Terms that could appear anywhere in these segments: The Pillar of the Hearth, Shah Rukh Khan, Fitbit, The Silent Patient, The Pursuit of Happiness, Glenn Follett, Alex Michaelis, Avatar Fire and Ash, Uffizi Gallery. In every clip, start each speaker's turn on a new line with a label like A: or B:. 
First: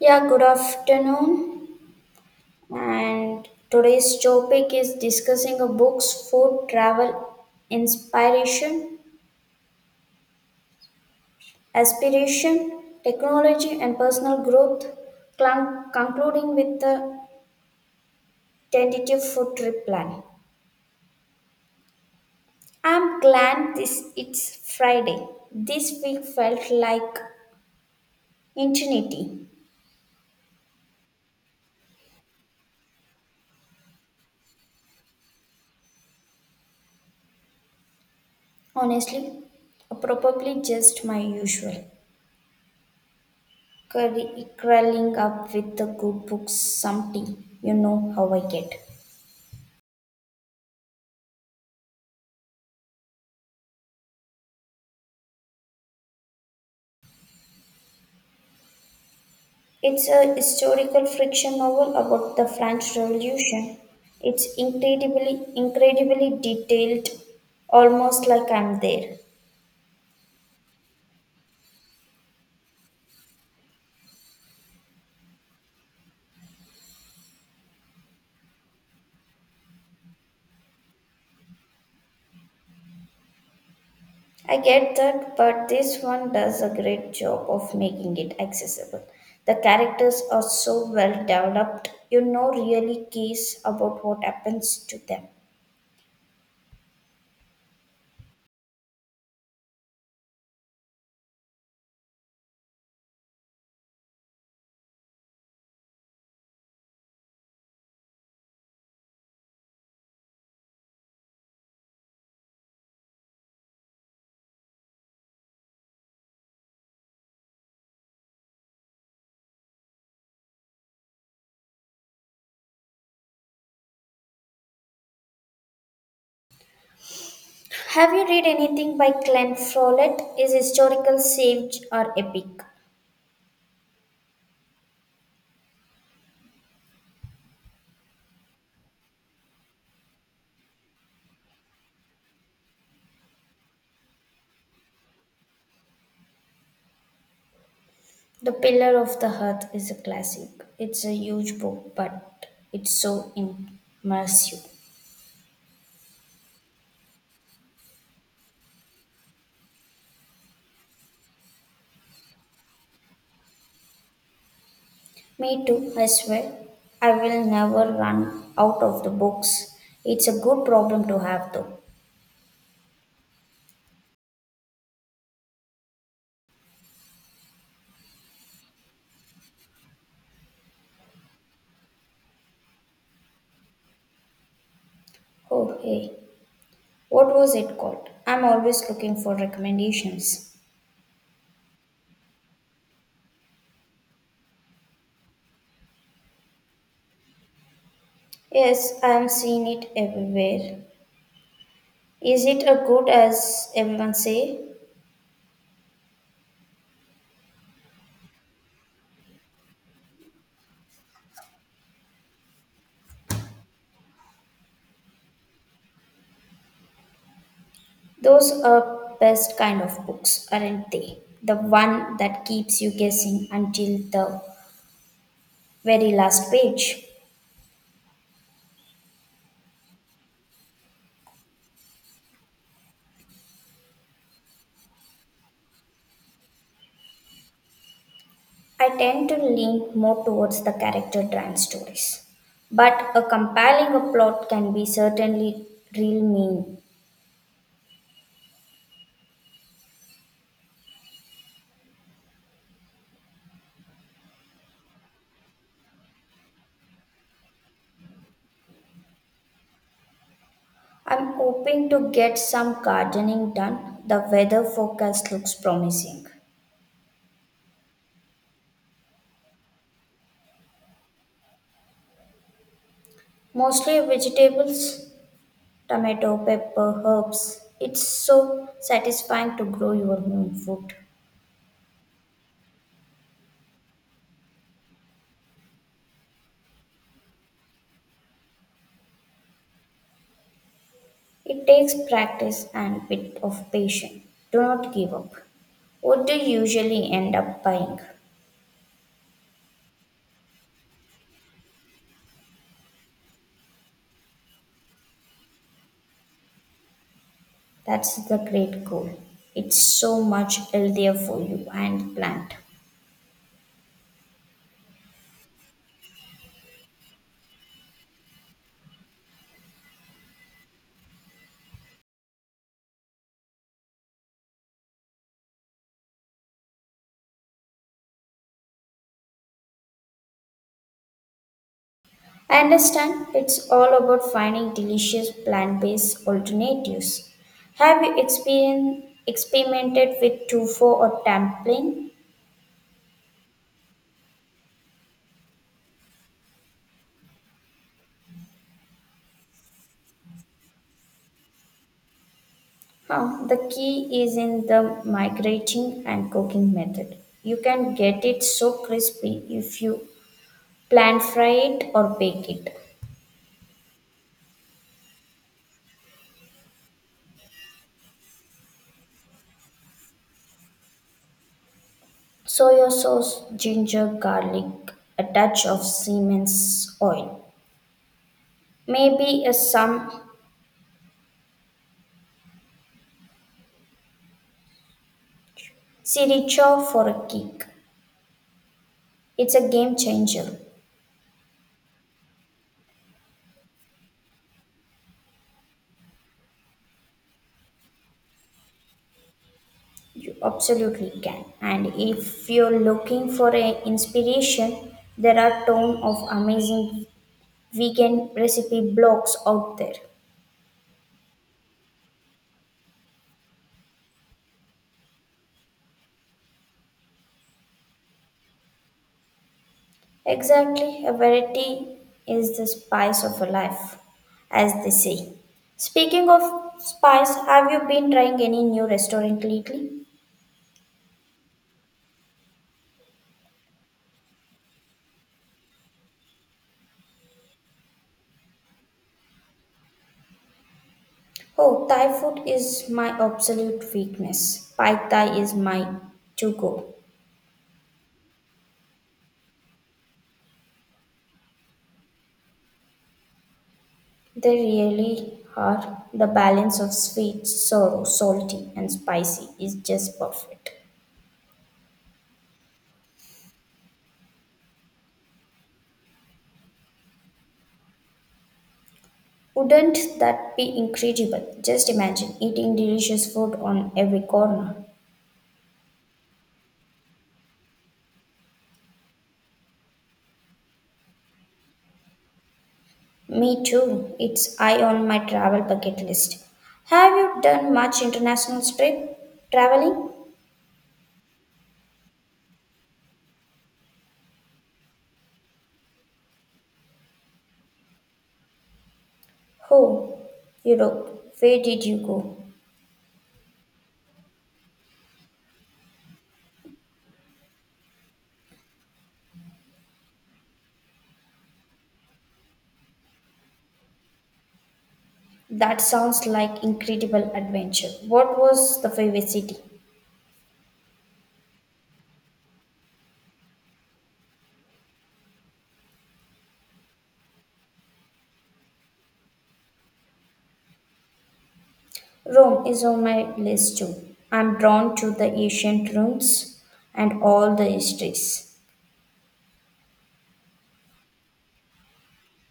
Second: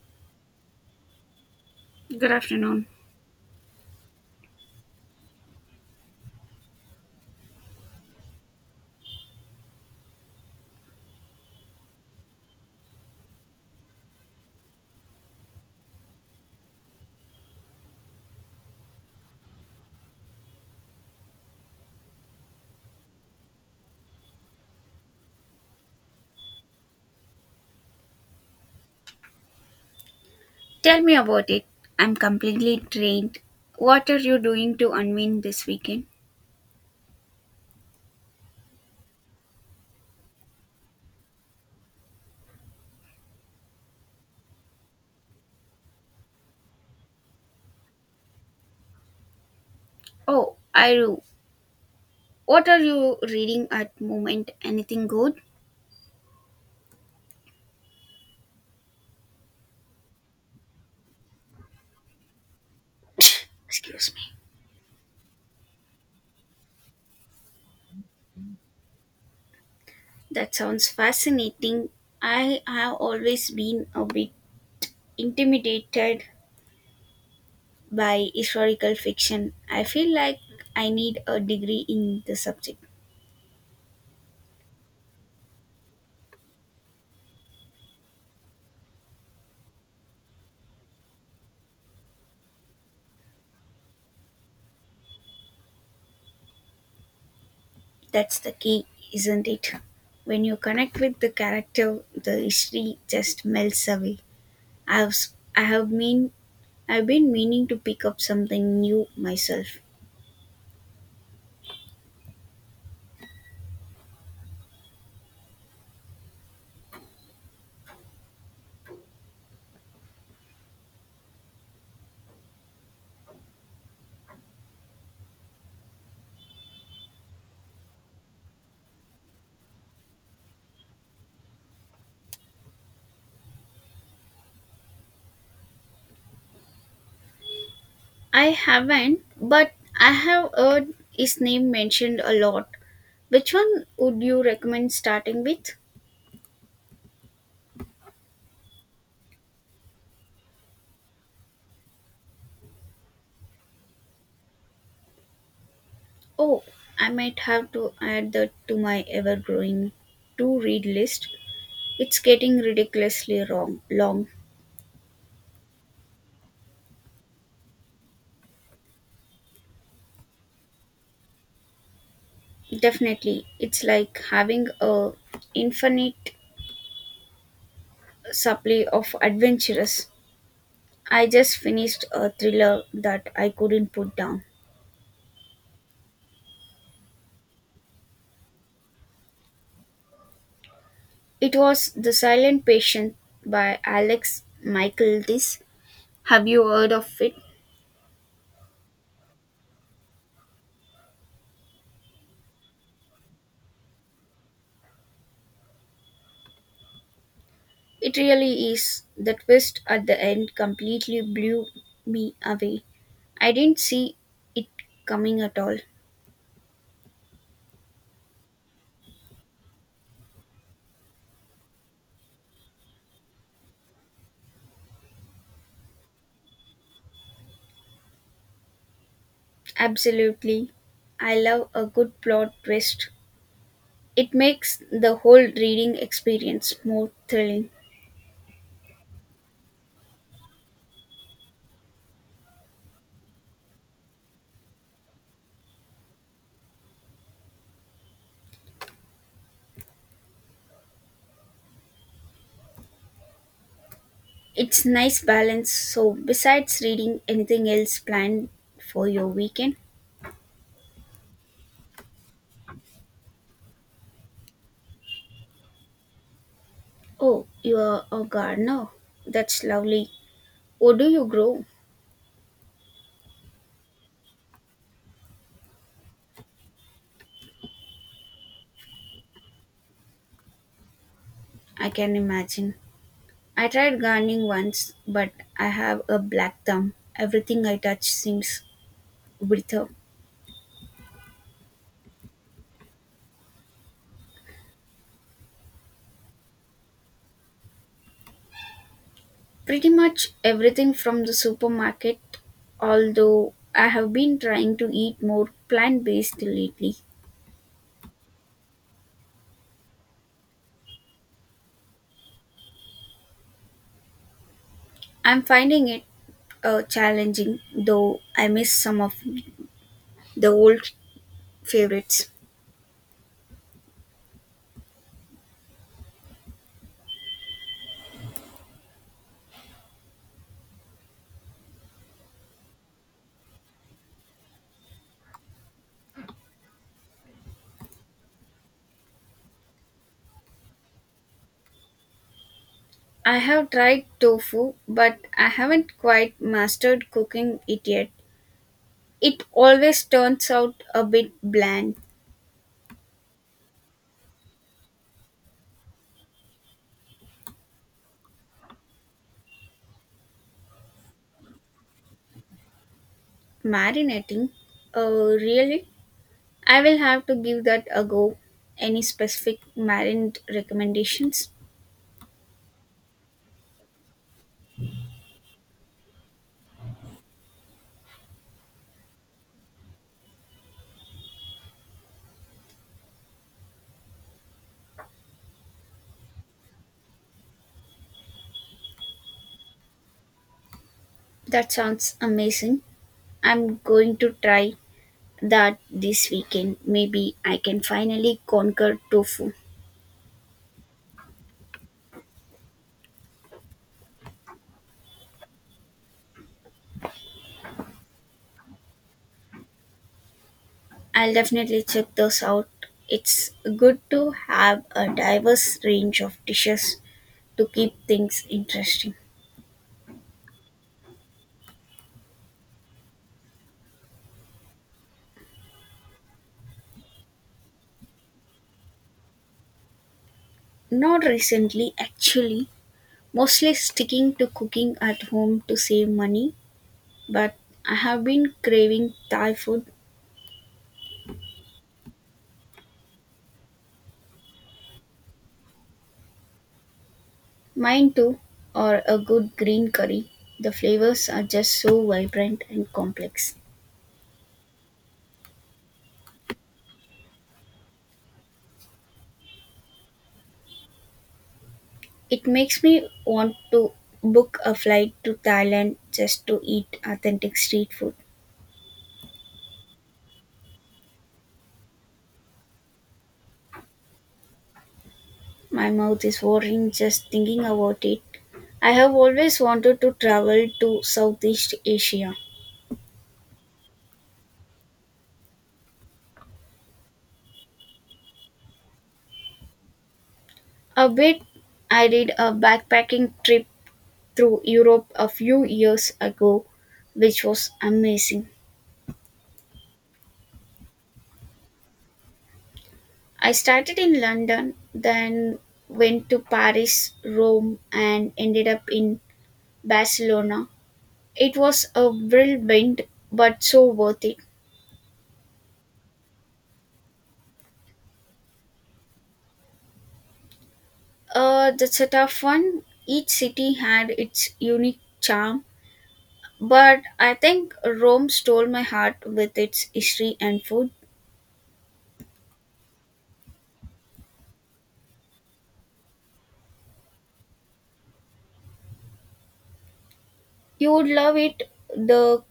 A: Yeah, good afternoon.
B: Good afternoon.
A: And today's topic is discussing a books, food, travel, inspiration, aspiration, technology, and personal growth, concluding with a tentative food trip plan. I'm glad this it's Friday. This week felt like eternity.
B: Tell me about it. I'm completely drained. What are you doing to unwind this weekend?
A: Honestly, probably just my usual. Curry, curling up with the good books, some tea. You know how I get.
B: Oh, I do. What are you reading at moment? Anything good?
A: It's a historical fiction novel about the French Revolution.
B: Excuse me.
A: It's incredibly detailed, almost like I'm there.
B: That sounds fascinating. I have always been a bit intimidated by historical fiction. I feel like I need a degree in the subject.
A: I get that, but this one does a great job of making it accessible. The characters are so well developed, really cares about what happens to them.
B: That's the key, isn't it? When you connect with the character, the history just melts away. I've s- I have mean I've been meaning to pick up something new myself.
A: Have you read anything by Glenn Follett? Is historical, sage, or epic?
B: I haven't, but I have heard his name mentioned a lot. Which one would you recommend starting with?
A: The Pillar of the Hearth is a classic. It's a huge book, but it's so immersive.
B: Oh, I might have to add that to my ever-growing to-read list. It's getting ridiculously wrong long.
A: Me too, I swear. I will never run out of the books. It's a good problem to have, though.
B: Definitely, it's like having a infinite supply of adventurous. I just finished a thriller that I couldn't put down.
A: Oh, hey, what was it called? I'm always looking for recommendations.
B: It was The Silent Patient by Alex Michaelis. Have you heard of it?
A: Yes, I'm seeing it everywhere. Is it as good as everyone say?
B: It really is. The twist at the end completely blew me away. I didn't see it coming at all.
A: Those are best kind of books, aren't they? The one that keeps you guessing until the very last page.
B: Absolutely. I love a good plot twist. It makes the whole reading experience more thrilling.
A: I tend to lean more towards the character driven stories. But a compelling a plot can be certainly real mean.
B: It's nice balance. So, besides reading, anything else planned for your weekend?
A: I'm hoping to get some gardening done. The weather forecast looks promising.
B: Oh, you are a gardener. That's lovely. What do you grow?
A: Mostly vegetables, tomato, pepper, herbs. It's so satisfying to grow your own food.
B: I can imagine. I tried gardening once, but I have a black thumb. Everything I touch seems wither.
A: It takes practice and a bit of patience. Do not give up. What do you usually end up buying?
B: Pretty much everything from the supermarket, although I have been trying to eat more plant based lately.
A: That's the great goal. It's so much healthier for you and the plant.
B: I'm finding it challenging, though I miss some of the old favorites.
A: I understand it's all about finding delicious plant based alternatives. Have you experien experimented with tofu or dumpling?
B: I have tried tofu, but I haven't quite mastered cooking it yet. It always turns out a bit bland.
A: Huh, the key is in the migrating and cooking method. You can get it so crispy if you plan fry it or bake it.
B: Marinating? Oh, really? I will have to give that a go. Any specific marinade recommendations?
A: Soya sauce, ginger, garlic, a touch of Siemens oil. Maybe a some sriracha for a kick. It's a game changer.
B: That sounds amazing. I'm going to try that this weekend. Maybe I can finally conquer tofu.
A: You absolutely can. And if you're looking for a inspiration, there are ton of amazing vegan recipe blogs out there.
B: I'll definitely check those out. It's good to have a diverse range of dishes to keep things interesting.
A: Exactly, a variety is the spice of a life, as they say. Speaking of spice, have you been trying any new restaurant lately?
B: Not recently, actually, mostly sticking to cooking at home to save money, but I have been craving Thai food,
A: Oh, Thai food is my absolute weakness. Pad Thai is my to go.
B: mine too, or a good green curry. The flavors are just so vibrant and complex.
A: They really are. The balance of sweet, sour, salty, and spicy is just perfect.
B: It makes me want to book a flight to Thailand just to eat authentic street food.
A: Wouldn't that be incredible? Just imagine eating delicious food on every corner.
B: My mouth is watering just thinking about it. I have always wanted to travel to Southeast Asia.
A: Me too. It's high on my travel bucket list. Have you done much international trip traveling?
B: A bit, I did a backpacking trip through Europe a few years ago, which was amazing.
A: Oh, Europe. Where did you go?
B: I started in London, then went to Paris, Rome, and ended up in Barcelona. It was a whirlwind, but so worth it.
A: That sounds like incredible adventure. What was the favorite city?
B: That's a tough one. Each city had its unique charm, but I think Rome stole my heart with its history and food.
A: Rome is on my list too. I'm drawn to the ancient ruins and all the histories.
B: You would love it, the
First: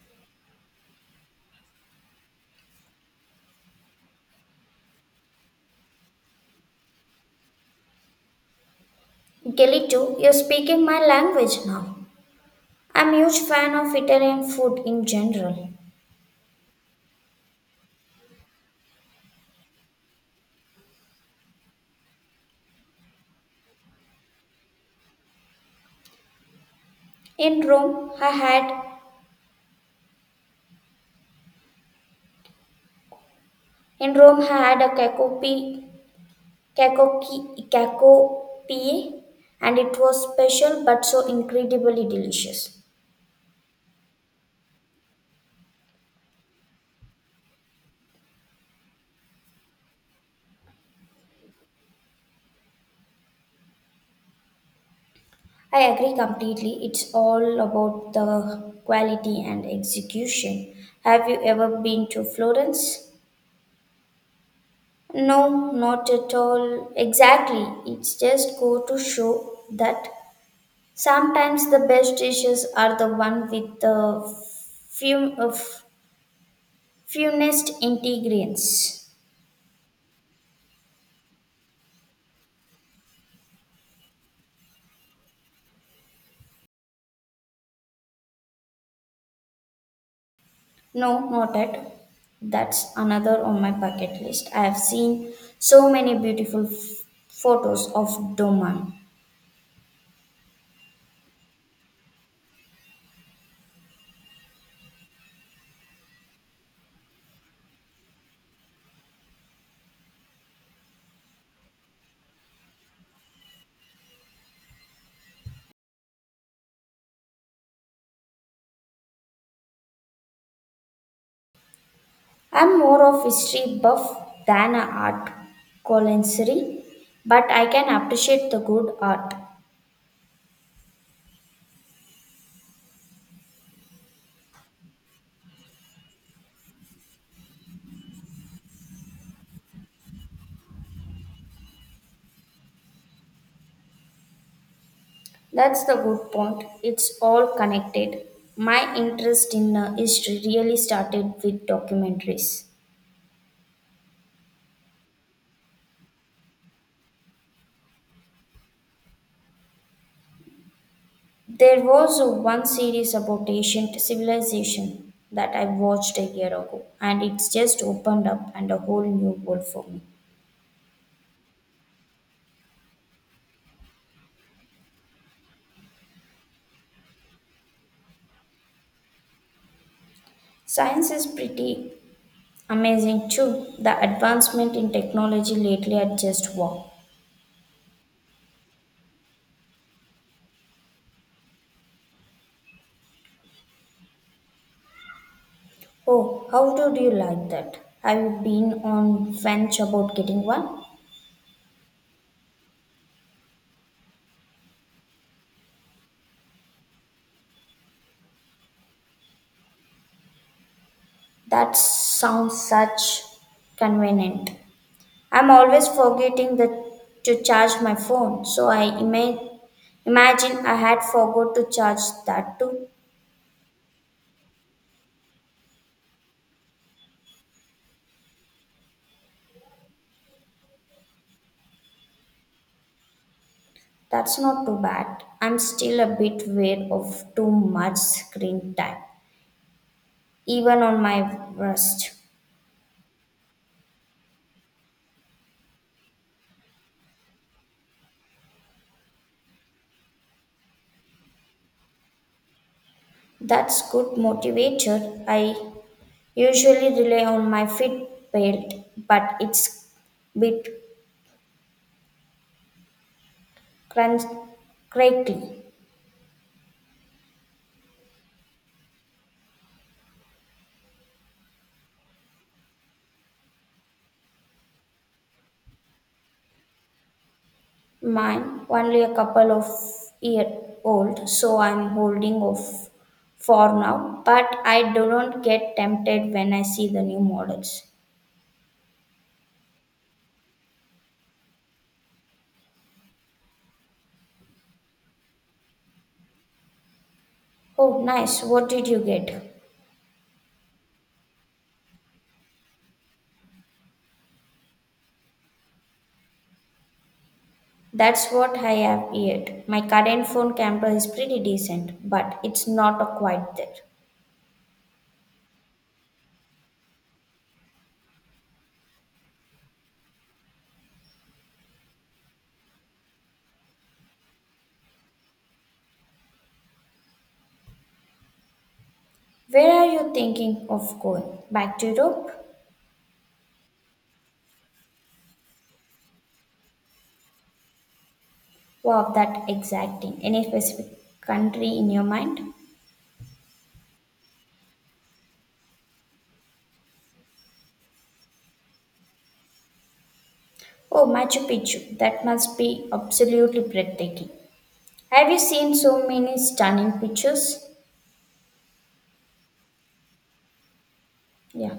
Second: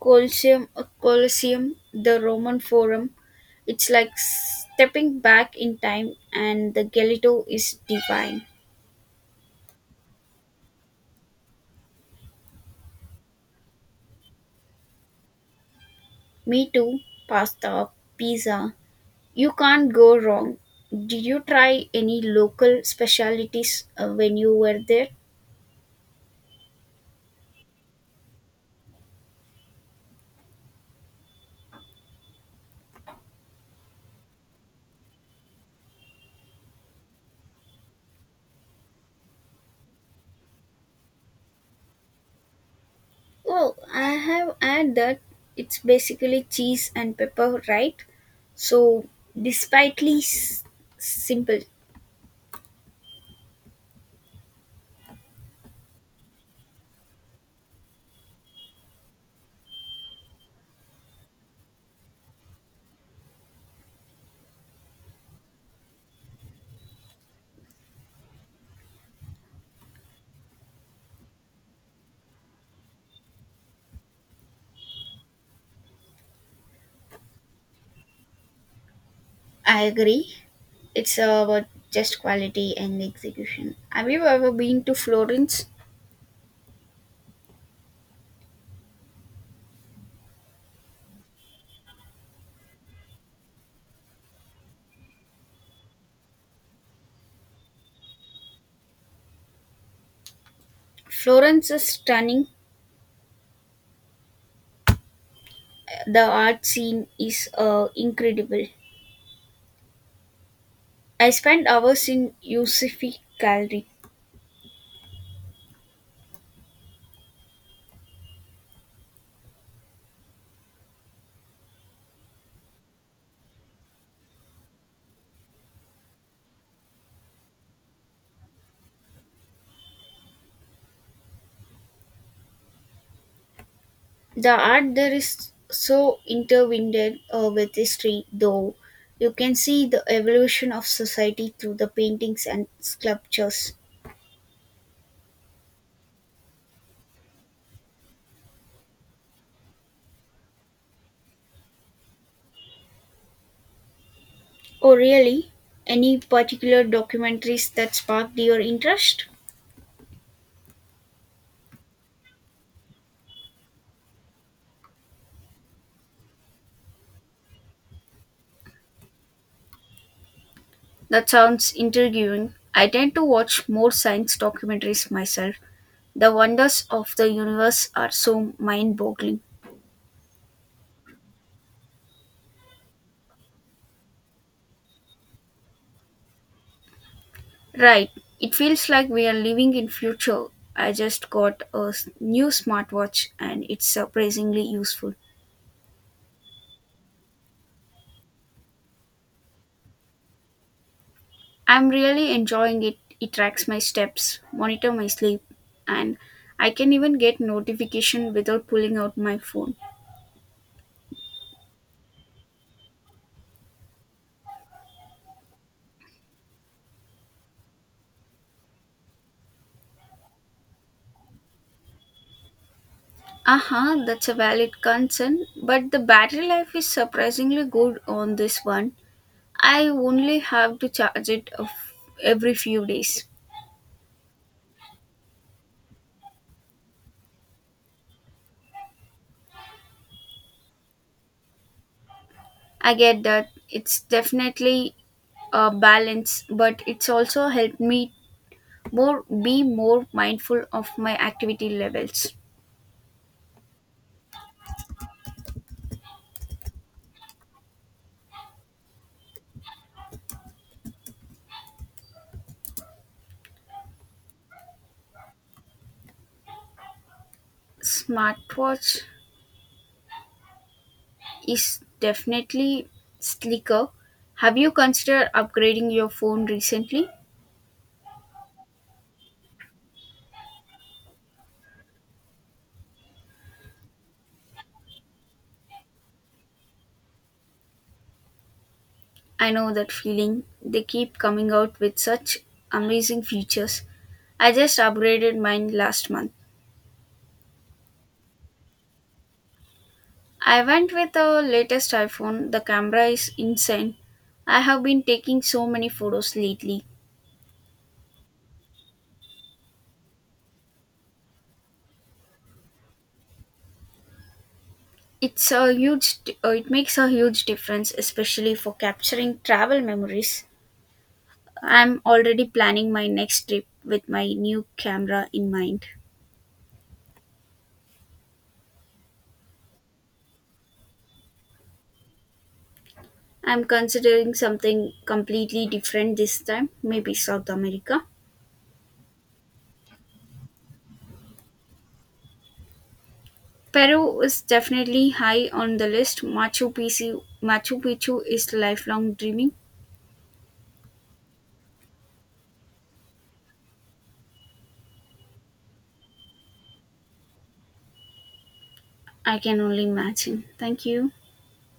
B: Colosseum, Colosseum, the Roman Forum. It's like stepping back in time, and the gelato is divine.
A: Galito, you're speaking my language now. I'm a huge fan of Italian food in general.
B: Me too, pasta, pizza. You can't go wrong. Did you try any local specialties when you were there?
A: In Rome, I had In Rome had a cacopi, and it was special but so incredibly delicious.
B: Oh, I have had that. It's basically cheese and pepper, right? So, despitely simple.
A: I agree completely. It's all about the quality and execution. Have you ever been to Florence? No, not at all. Exactly. It's just go to show that sometimes the best dishes are the one with the few, of funest ingredients.
B: I agree. It's about just quality and execution. Have you ever been to Florence?
A: No, not yet. That's another on my bucket list. I have seen so many beautiful photos of Doman.
B: Florence is stunning. The art scene is incredible. I spent hours in Usifi Gallery.
A: I'm more of history buff than an art connoisseur, but I can appreciate the good art.
B: The art there is so intertwined with history, though. You can see the evolution of society through the paintings and sculptures.
A: That's the good point. It's all connected. My interest in history really started with documentaries.
B: Oh, really? Any particular documentaries that sparked your interest?
A: There was one series about ancient civilization that I watched a year ago, and it's just opened up and a whole new world for me.
B: That sounds intriguing. I tend to watch more science documentaries myself. The wonders of the universe are so mind boggling.
A: Science is pretty amazing too. The advancement in technology lately are just wow.
B: Right. It feels like we are living in future. I just got a new smartwatch and it's surprisingly useful.
A: Oh, how do you like that? Have you been on fence about getting one?
B: I'm really enjoying it. It tracks my steps, monitor my sleep, and I can even get notification without pulling out my phone.
A: That sounds such convenient. I'm always forgetting the, to charge my phone, so I imagine I had forgot to charge that too.
B: Uh-huh, that's a valid concern, but the battery life is surprisingly good on this one. I only have to charge it of every few days.
A: That's not too bad. I'm still a bit weird of too much screen time, even on my wrist.
B: I get that, it's definitely balance, but it's also helped me more be more mindful of my activity levels.
A: That's good motivator. I usually rely on my Fitbit, but it's bit crunch crackly.
B: Smartwatch is definitely sleeker. Have you considered upgrading your phone recently?
A: Mine, only a couple of year old, so I'm holding off for now. But I do not get tempted when I see the new models.
B: I know that feeling. They keep coming out with such amazing features. I just upgraded mine last month.
A: Oh, nice. What did you get?
B: I went with the latest iPhone. The camera is insane. I have been taking so many photos lately.
A: That's what I have yet. My current phone camera is pretty decent, but it's not a quite there.
B: It's a it makes a huge difference, especially for capturing travel memories. I'm already planning my next trip with my new camera in mind.
A: Where are you thinking of going? Back to Europe?
B: I'm considering something completely different this time, maybe South America.
A: Wow, that exacting. Any specific country in your mind?
B: Peru is definitely high on the list. Machu Picchu is lifelong dreaming.
A: Oh, Machu Picchu. That must be absolutely breathtaking. Have you seen so many stunning pictures?
B: I can only imagine. Thank you.
A: Yeah.